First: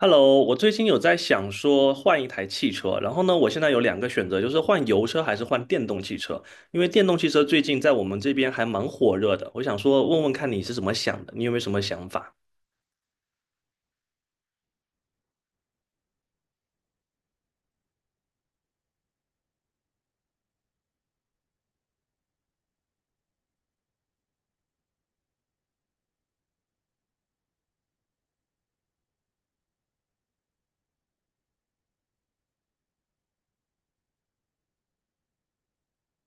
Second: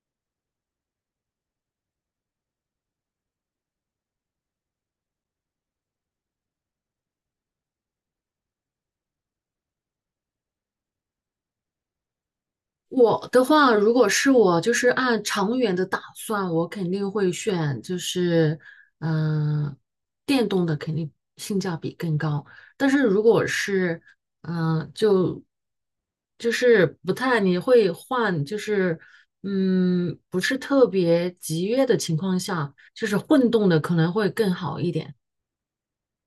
Hello，我最近有在想说换一台汽车，然后呢，我现在有两个选择，就是换油车还是换电动汽车。因为电动汽车最近在我们这边还蛮火热的，我想说问问看你是怎么想的，你有没有什么想法？我的话，如果是我，就是按长远的打算，我肯定会选，嗯、电动的肯定性价比更高。但是如果是，嗯、就就是不太，你会换，不是特别集约的情况下，就是混动的可能会更好一点。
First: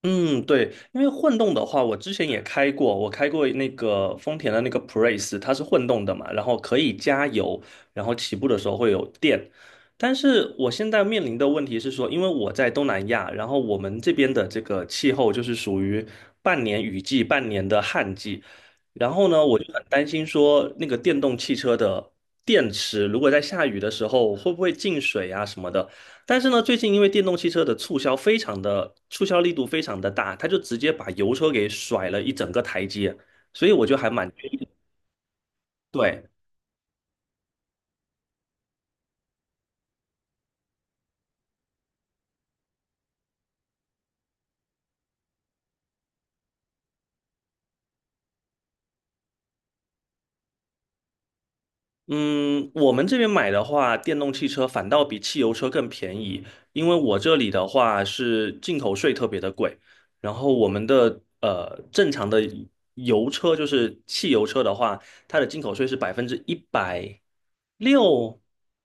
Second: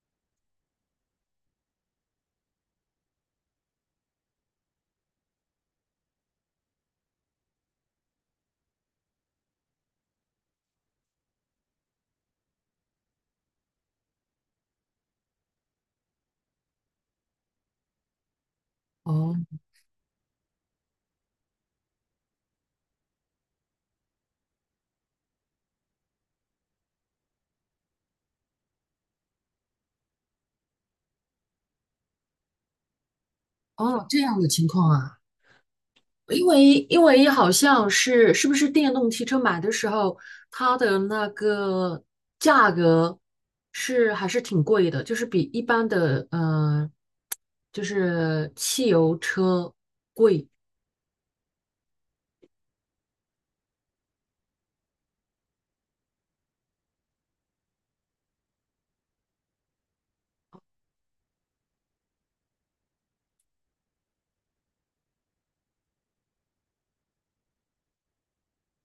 嗯，对，因为混动的话，我之前也开过，我开过那个丰田的那个普锐斯，它是混动的嘛，然后可以加油，然后起步的时候会有电。但是我现在面临的问题是说，因为我在东南亚，然后我们这边的这个气候就是属于半年雨季，半年的旱季，然后哦呢，我就很担心说那个电动汽车的电池如果在下雨的时候会不会进水啊什么的。但是呢，最近因为电动汽车的促销力度非常的大，它就直接把油车给甩了一整个台阶，所以我就哦，还这蛮。样的情况啊。对。因为好像是不是电动汽车买的时候，它的那个价格是还是挺贵的，就是比一般的就是汽油车。嗯，我们这边买的话，电动汽车反倒比汽油车更便宜，因为我这里的话是进口税特别的贵，然后我们的正常的油车就是汽油车的话，它的进口税是106%，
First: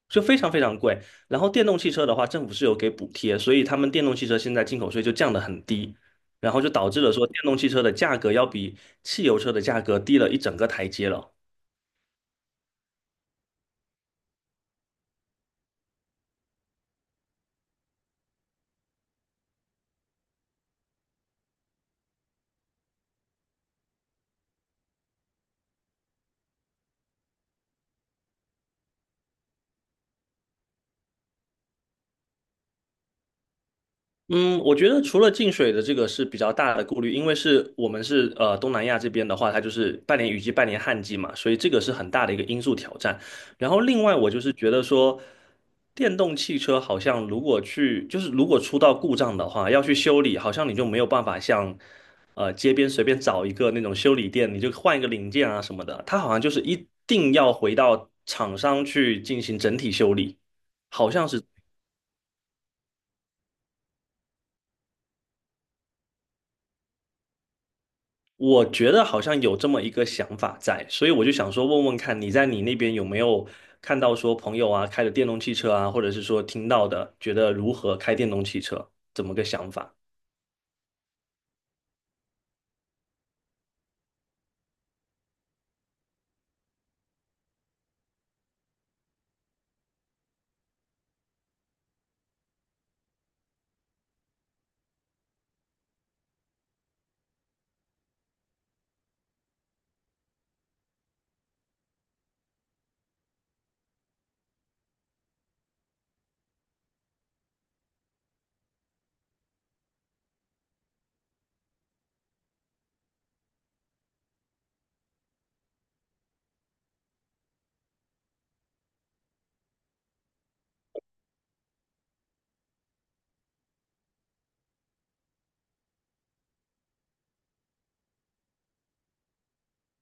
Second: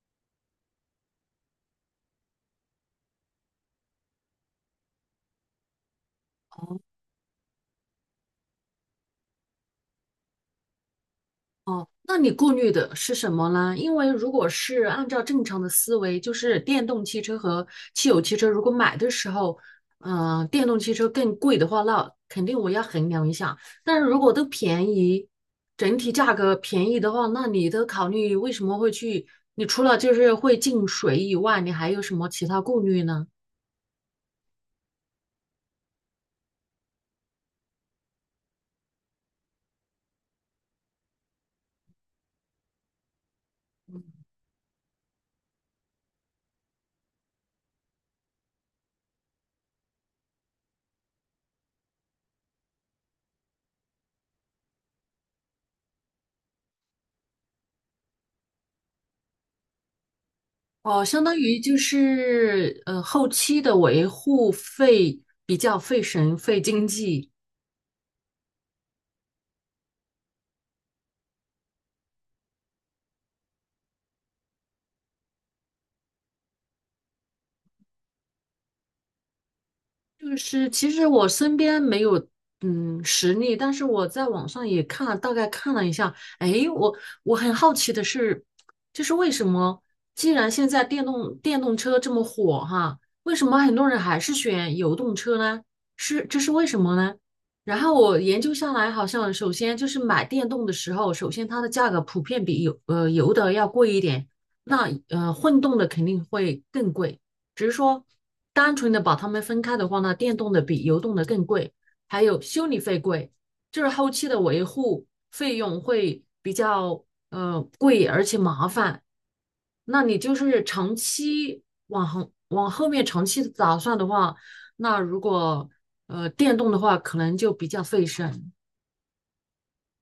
就非常非常贵。然后电动汽车的话，政府是有给补贴，所以他们电动汽车现在进口税就降得很低，然后就导致了说电动汽车的价格要比汽油车的价格低了一整个台阶了。哦，那你顾虑的是什么呢？因为如果是按照正常的思维，就是电动汽车和汽油汽车，如果买的时候，电动汽车更贵的话，那肯定我要衡量一下。但是如果都便宜，整体价格便宜的话，那你的考虑为什么会去？你除了就是会进水以外，你还有什么其他顾虑呢？嗯，我觉得除了进水的这个是比较大的顾虑，因为是我们是东南亚这边的话，它就是半年雨季、半年旱季嘛，所以这个是很大的一个因素挑战。然后另外我就是觉得说，电动汽车好像如果去就是如果出到故障的话，要去修理，好像你就没有办法像街边随便找一个那种修理店，你就换一个零件啊什么的，它好像就是一定要回到厂商去进行整体修理，哦，好相像当是。于就是后期的维护费比较费神费经济。我觉得好像有这么一个想法在，所以我就想说问问看，你在你那边有没有看到说朋友啊开的电动汽车啊，或者是说听到的，觉得如何开电动汽车，怎么个想法？就是其实我身边没有实例，但是我在网上也看了，大概看了一下。哎，我很好奇的是，就是为什么既然现在电动车这么火哈，为什么很多人还是选油动车呢？是这是为什么呢？然后我研究下来，好像首先就是买电动的时候，首先它的价格普遍比油的要贵一点，那混动的肯定会更贵。只是说单纯的把它们分开的话呢，电动的比油动的更贵，还有修理费贵，就是后期的维护费用会比较贵，而且麻烦。那你就是长期往后面长期的打算的话，那如果电动的话，可能就比较费神。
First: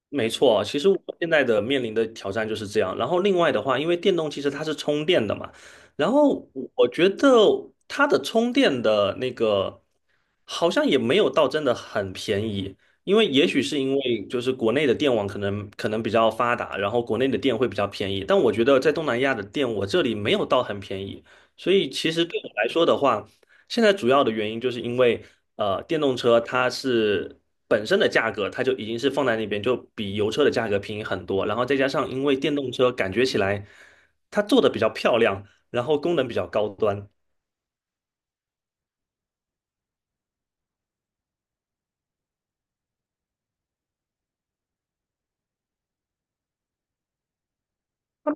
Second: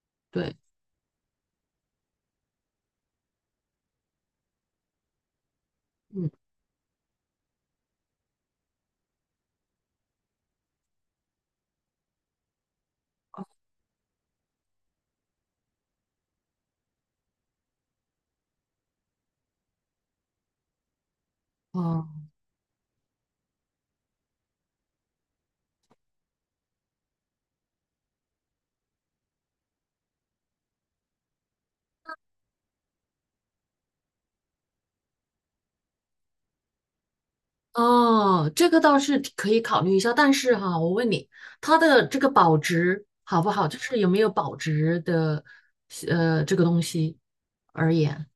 没对，错，其实我现在的面临的挑战就是这样。然后另外的话，因为电动汽车它是充电的嘛，然嗯，后我觉得它的充电的那个好像也没有到真的很便宜，因为也许是因为就是国内的电网可能比较发达，然后国内的电会比较便宜，但我觉得在东南亚的电我这里没有到很便宜，所以其哦、实对我来说的话，现在主要的原因就是因为电动车它是。本身的价格它就已经是放在那边，就比油车的价格便宜很多。然后再加上因为电动车感觉起来它做的比较漂亮，然后功能比较高端。哦，这个倒是可以考虑一下，但是哈，我问你，它的这个保值好不好？就是有没有保值的，这个东西而言，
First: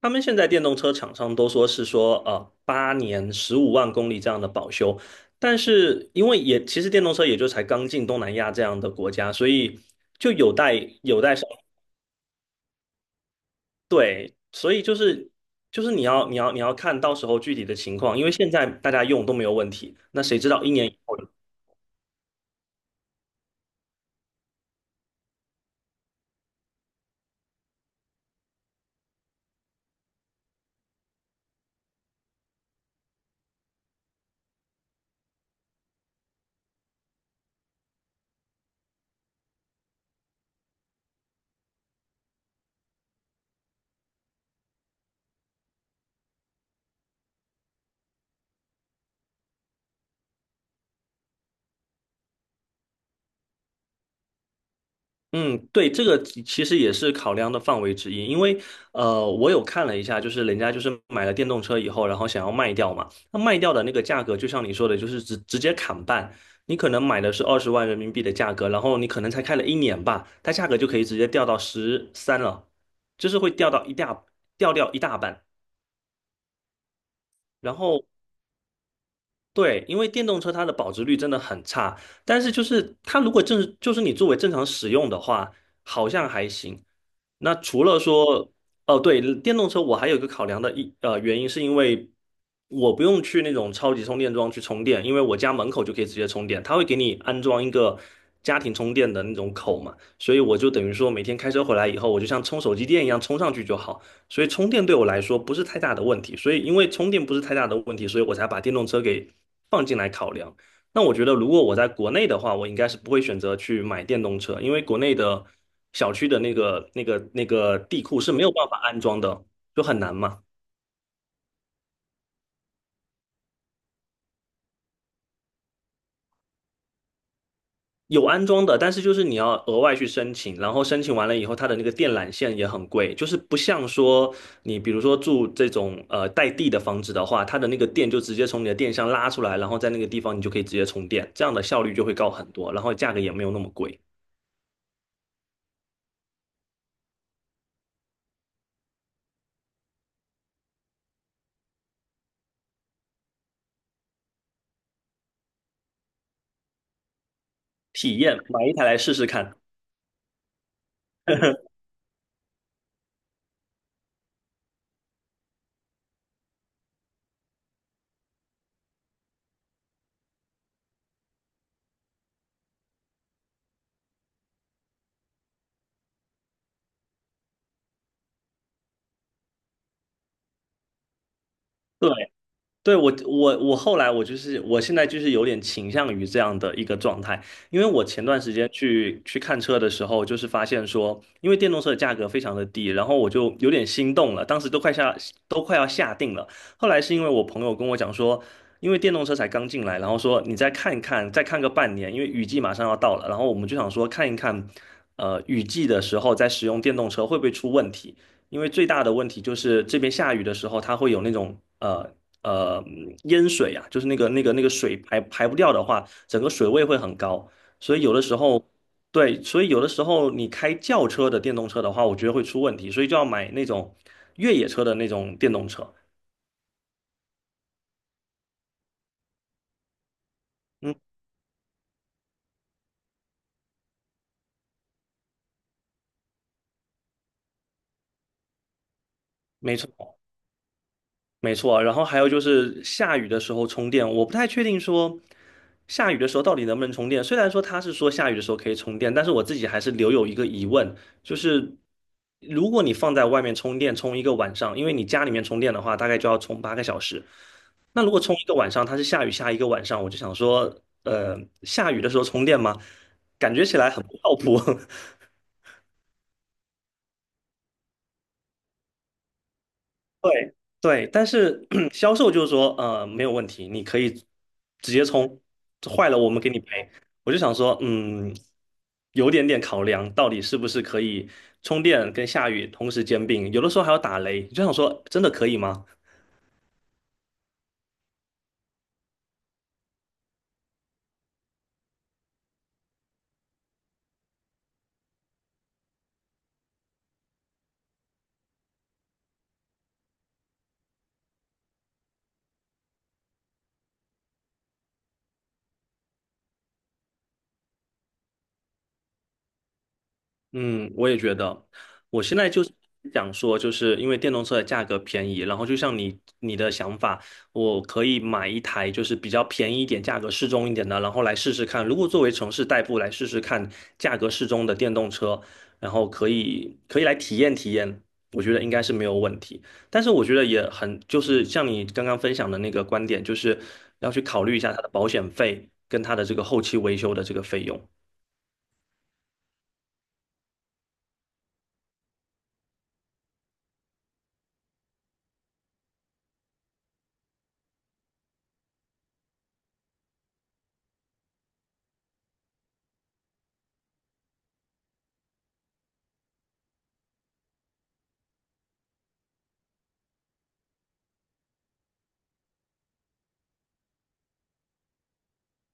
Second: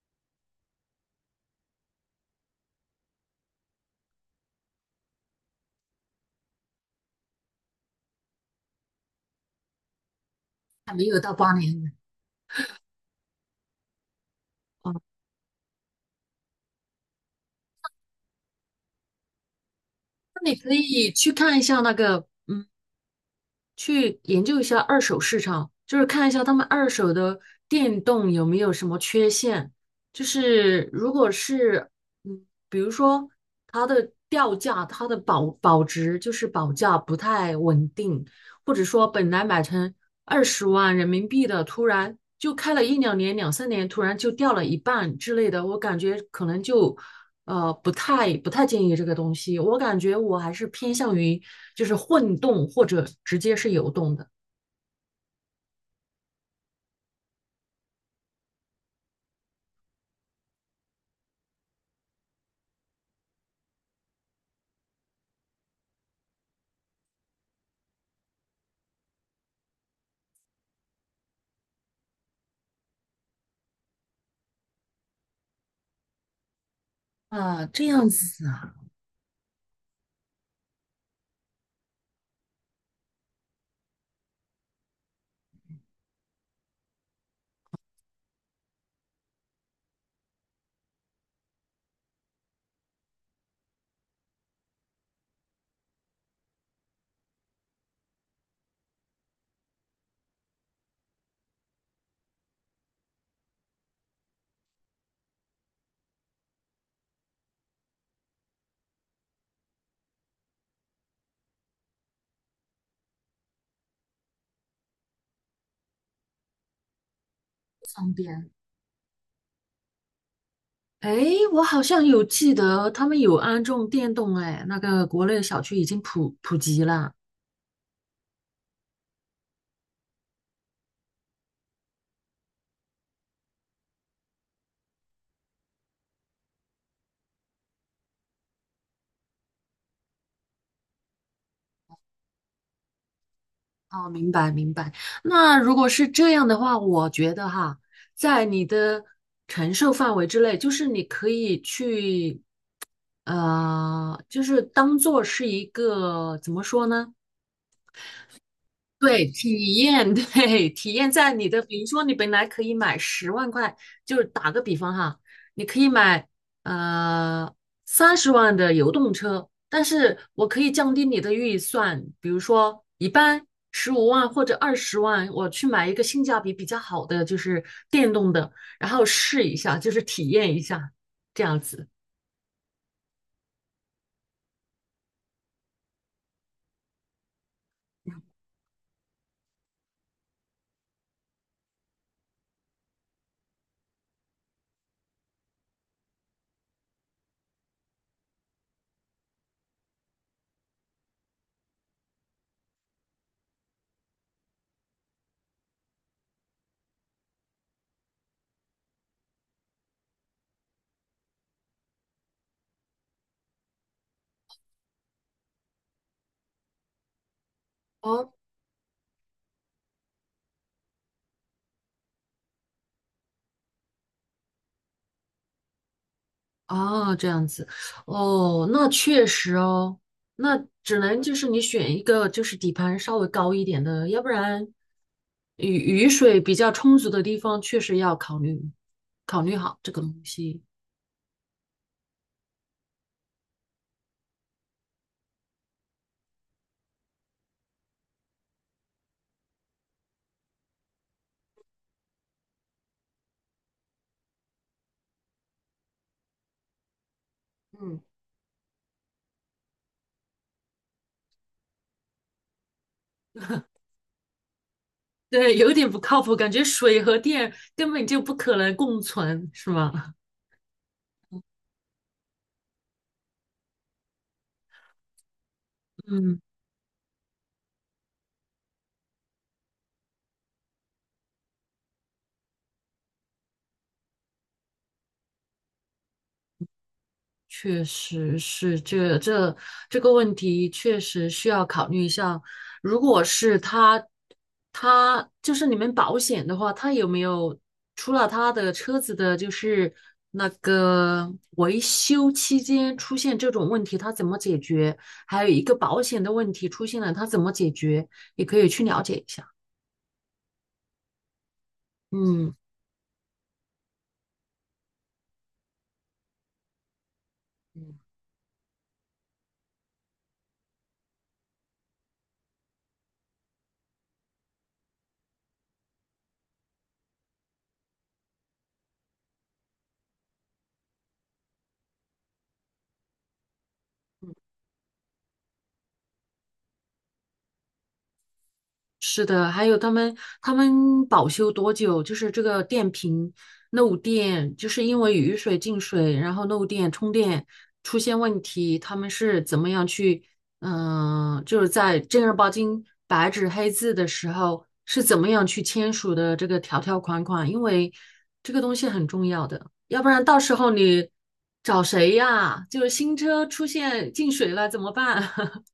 他们现在电动车厂商都说8年15万公里这样的保修，但是因为也其实电动车也就才刚进东南亚这样的国家，所以就有待还没有有到待8年。对，所以哦，就是你要看到时候具体的情况，因为现在大家用都没有问题，那谁知那你道一可年以以后？去看一下那个，嗯。去研究一下二手市场，就是看一下他们二手的电动有没有什么缺陷。就是如果是，比如说它的掉价、它的保值，就是保价不太稳定，或者说本来买成20万人民币的，突然就开了一两年、两三年，突然就掉了一半之类的，我感觉可能就不太建议这个东西。我感觉我还是偏向于就是混动或者直接是油动的。嗯，对，这个其实也是考量的范围之一，因为我有看了一下，就是人家就是买了电动车以后，然后想要卖掉嘛，那卖掉的那个价格，就像你说的，就是直接砍半，你可能买的是20万人民币的价格，然后你可能才开了一年吧，它价格就可以直接掉到13了，就是会掉到一大半，啊，然这后。样子啊，对，因为电动车它的保值率真的很差，但是就是它如果正就是你作为正常使用的话，好像还行。那除了说，哦，对，电动车我还有一个考量的原因，是因为我不用去那种超级充电桩去充电，因为我家门口就可以直接充电，它会给你安装一个家庭充电的那种口嘛，所以我就等于说每天开车回来以后，我就像充手机电一样充上去就好，所以充电对我来说不是太大的问题，所以因为充电不是太大的问题，所以我才把电动车给放进来考量。那我觉得，如果我在国内的话，我应该是不会选择去买电动车，因为国内的小区的那个地方库是没便。有办法安装的，就很难嘛。哎，我好像有记得他们有安种电动，哎，那个国内小区已经普及了。有安装的，但是就是你要额外去申请，然后申请完了以后，它的那个电缆线也很贵，就是不像说你比如说住这种带地的房子的话，它的那个电就直接从你的电箱拉出来，然后在那个地方你就可以直接充电，这样的效率就会高很多，然后价格也没有那么贵。哦，明白明白。那如果是这样的话，我觉得哈，在你的承受范围之内，就是你可以去就是当做是一个怎么说呢？体验，买一台来试对，试看。体验，对，体验在你的，比 如说你本来可以买10万块，就是打个比方哈，你可以买呃30万的油动车，但是我可以降低你的预算，比如说一般15万或者二十万，我去买一个性价比比较好的，就是电动的，然后试一下，就是体验一下，这样子。对。对，我后来我现在就是有点倾向于这样的一个状态，因为我前段时间去看车的时候，就是发现说，因为电动车的价格非常的低，然后我就有点心动了，当时都快下都快要下定了。后来是因为我朋友跟我讲说，因为电动车才刚进来，然后说你再看一看，再看个半年，因为雨季马上要到了，然后我们就想说看一看，雨季的时候再使用电动车会不会出问题。因为最大的问题就是这边下雨的时候，它会有那种呃淹水啊，就是那个水排不掉的话，整个水位会很高。所以有的哦。时候，对，所以有的时候你开轿车的电动车的话，我觉得会出问题，所以就要买那种越野车的那种电动车。哦，这样子，哦，那确实哦，那嗯，只能就是你选一个就是底盘稍微高一点的，要不然雨雨水比较充足的地方，确实要考虑考虑没好这个错。东西。没错啊，然后还有就是下雨的时候充电，我不太确定说下雨的时候到底能不能充电。虽然说他是说下雨的时候可以充电，但是我自己还是留有一个疑问，就是如果你放在外面充电充一个晚上，因为你家里面充电的话，大概就要充8个小时。嗯，那如果充一个晚上，它是下雨下一个晚上，我就想说，呃，下雨的时候充电吗？感觉起来很不靠谱。对，有点不靠谱，感觉水和电根本就不可能共存，是吗？对对，但是 销售就是说，没有问题，你可以直接充，坏了我嗯。们给你赔。我就想说，有点点考量，到底是不是可以充电跟下雨同时兼并，有的时候还要打雷，就想说，真的可以吗？确实是这这个问题，确实需要考虑一下。如果是他，他就是你们保险的话，他有没有除了他的车子的，就是那个维修期间出现这种问题，他怎么解决？还有一个保险的问题出现了，他怎么解决？也可以去了解一下。嗯，我也觉得，我现在嗯。就是想说，就是因为电动车的价格便宜，然后就像你的想法，我可以买一台就是比较便宜一点、价格适中一点的，然后来试试看。如果作为城市代步来试试看，价格适中的电动车，然后可以来体验体验，我觉得应该是没有问题。但是我觉得也很，就是像你刚刚分享的那个观点，就是要去考虑一下它的保险费跟它的这个后期维修的这个费用。是的，还有他们保修多久？就是这个电瓶漏电，就是因为雨水进水，然后漏电充电出现问题，他们是怎么样去，就是在正儿八经白纸黑字的时候是怎么样去签署的这个条条款款？因为这个东西很重要的，要不然到时候你找谁呀？就是新车出现进水了怎么办？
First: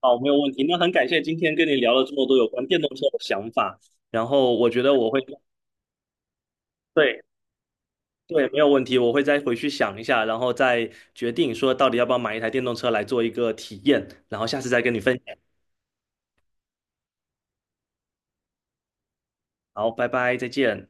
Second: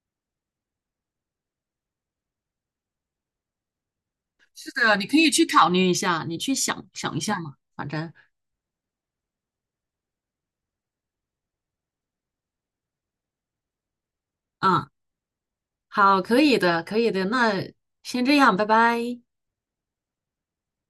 好，没有问题。那很感谢今天跟你聊了这么多有关电动车的想法，然后我是觉得的，你我可会，以去考虑一下，你去想想一对下嘛，反正，对，没有问题，我会再回去想一下，然后再决定说到底要不要买一台电动车来做一个体验，然后下次再嗯，跟你分享。好，可以的，可以的，那先这样，拜拜。好，拜拜，再见。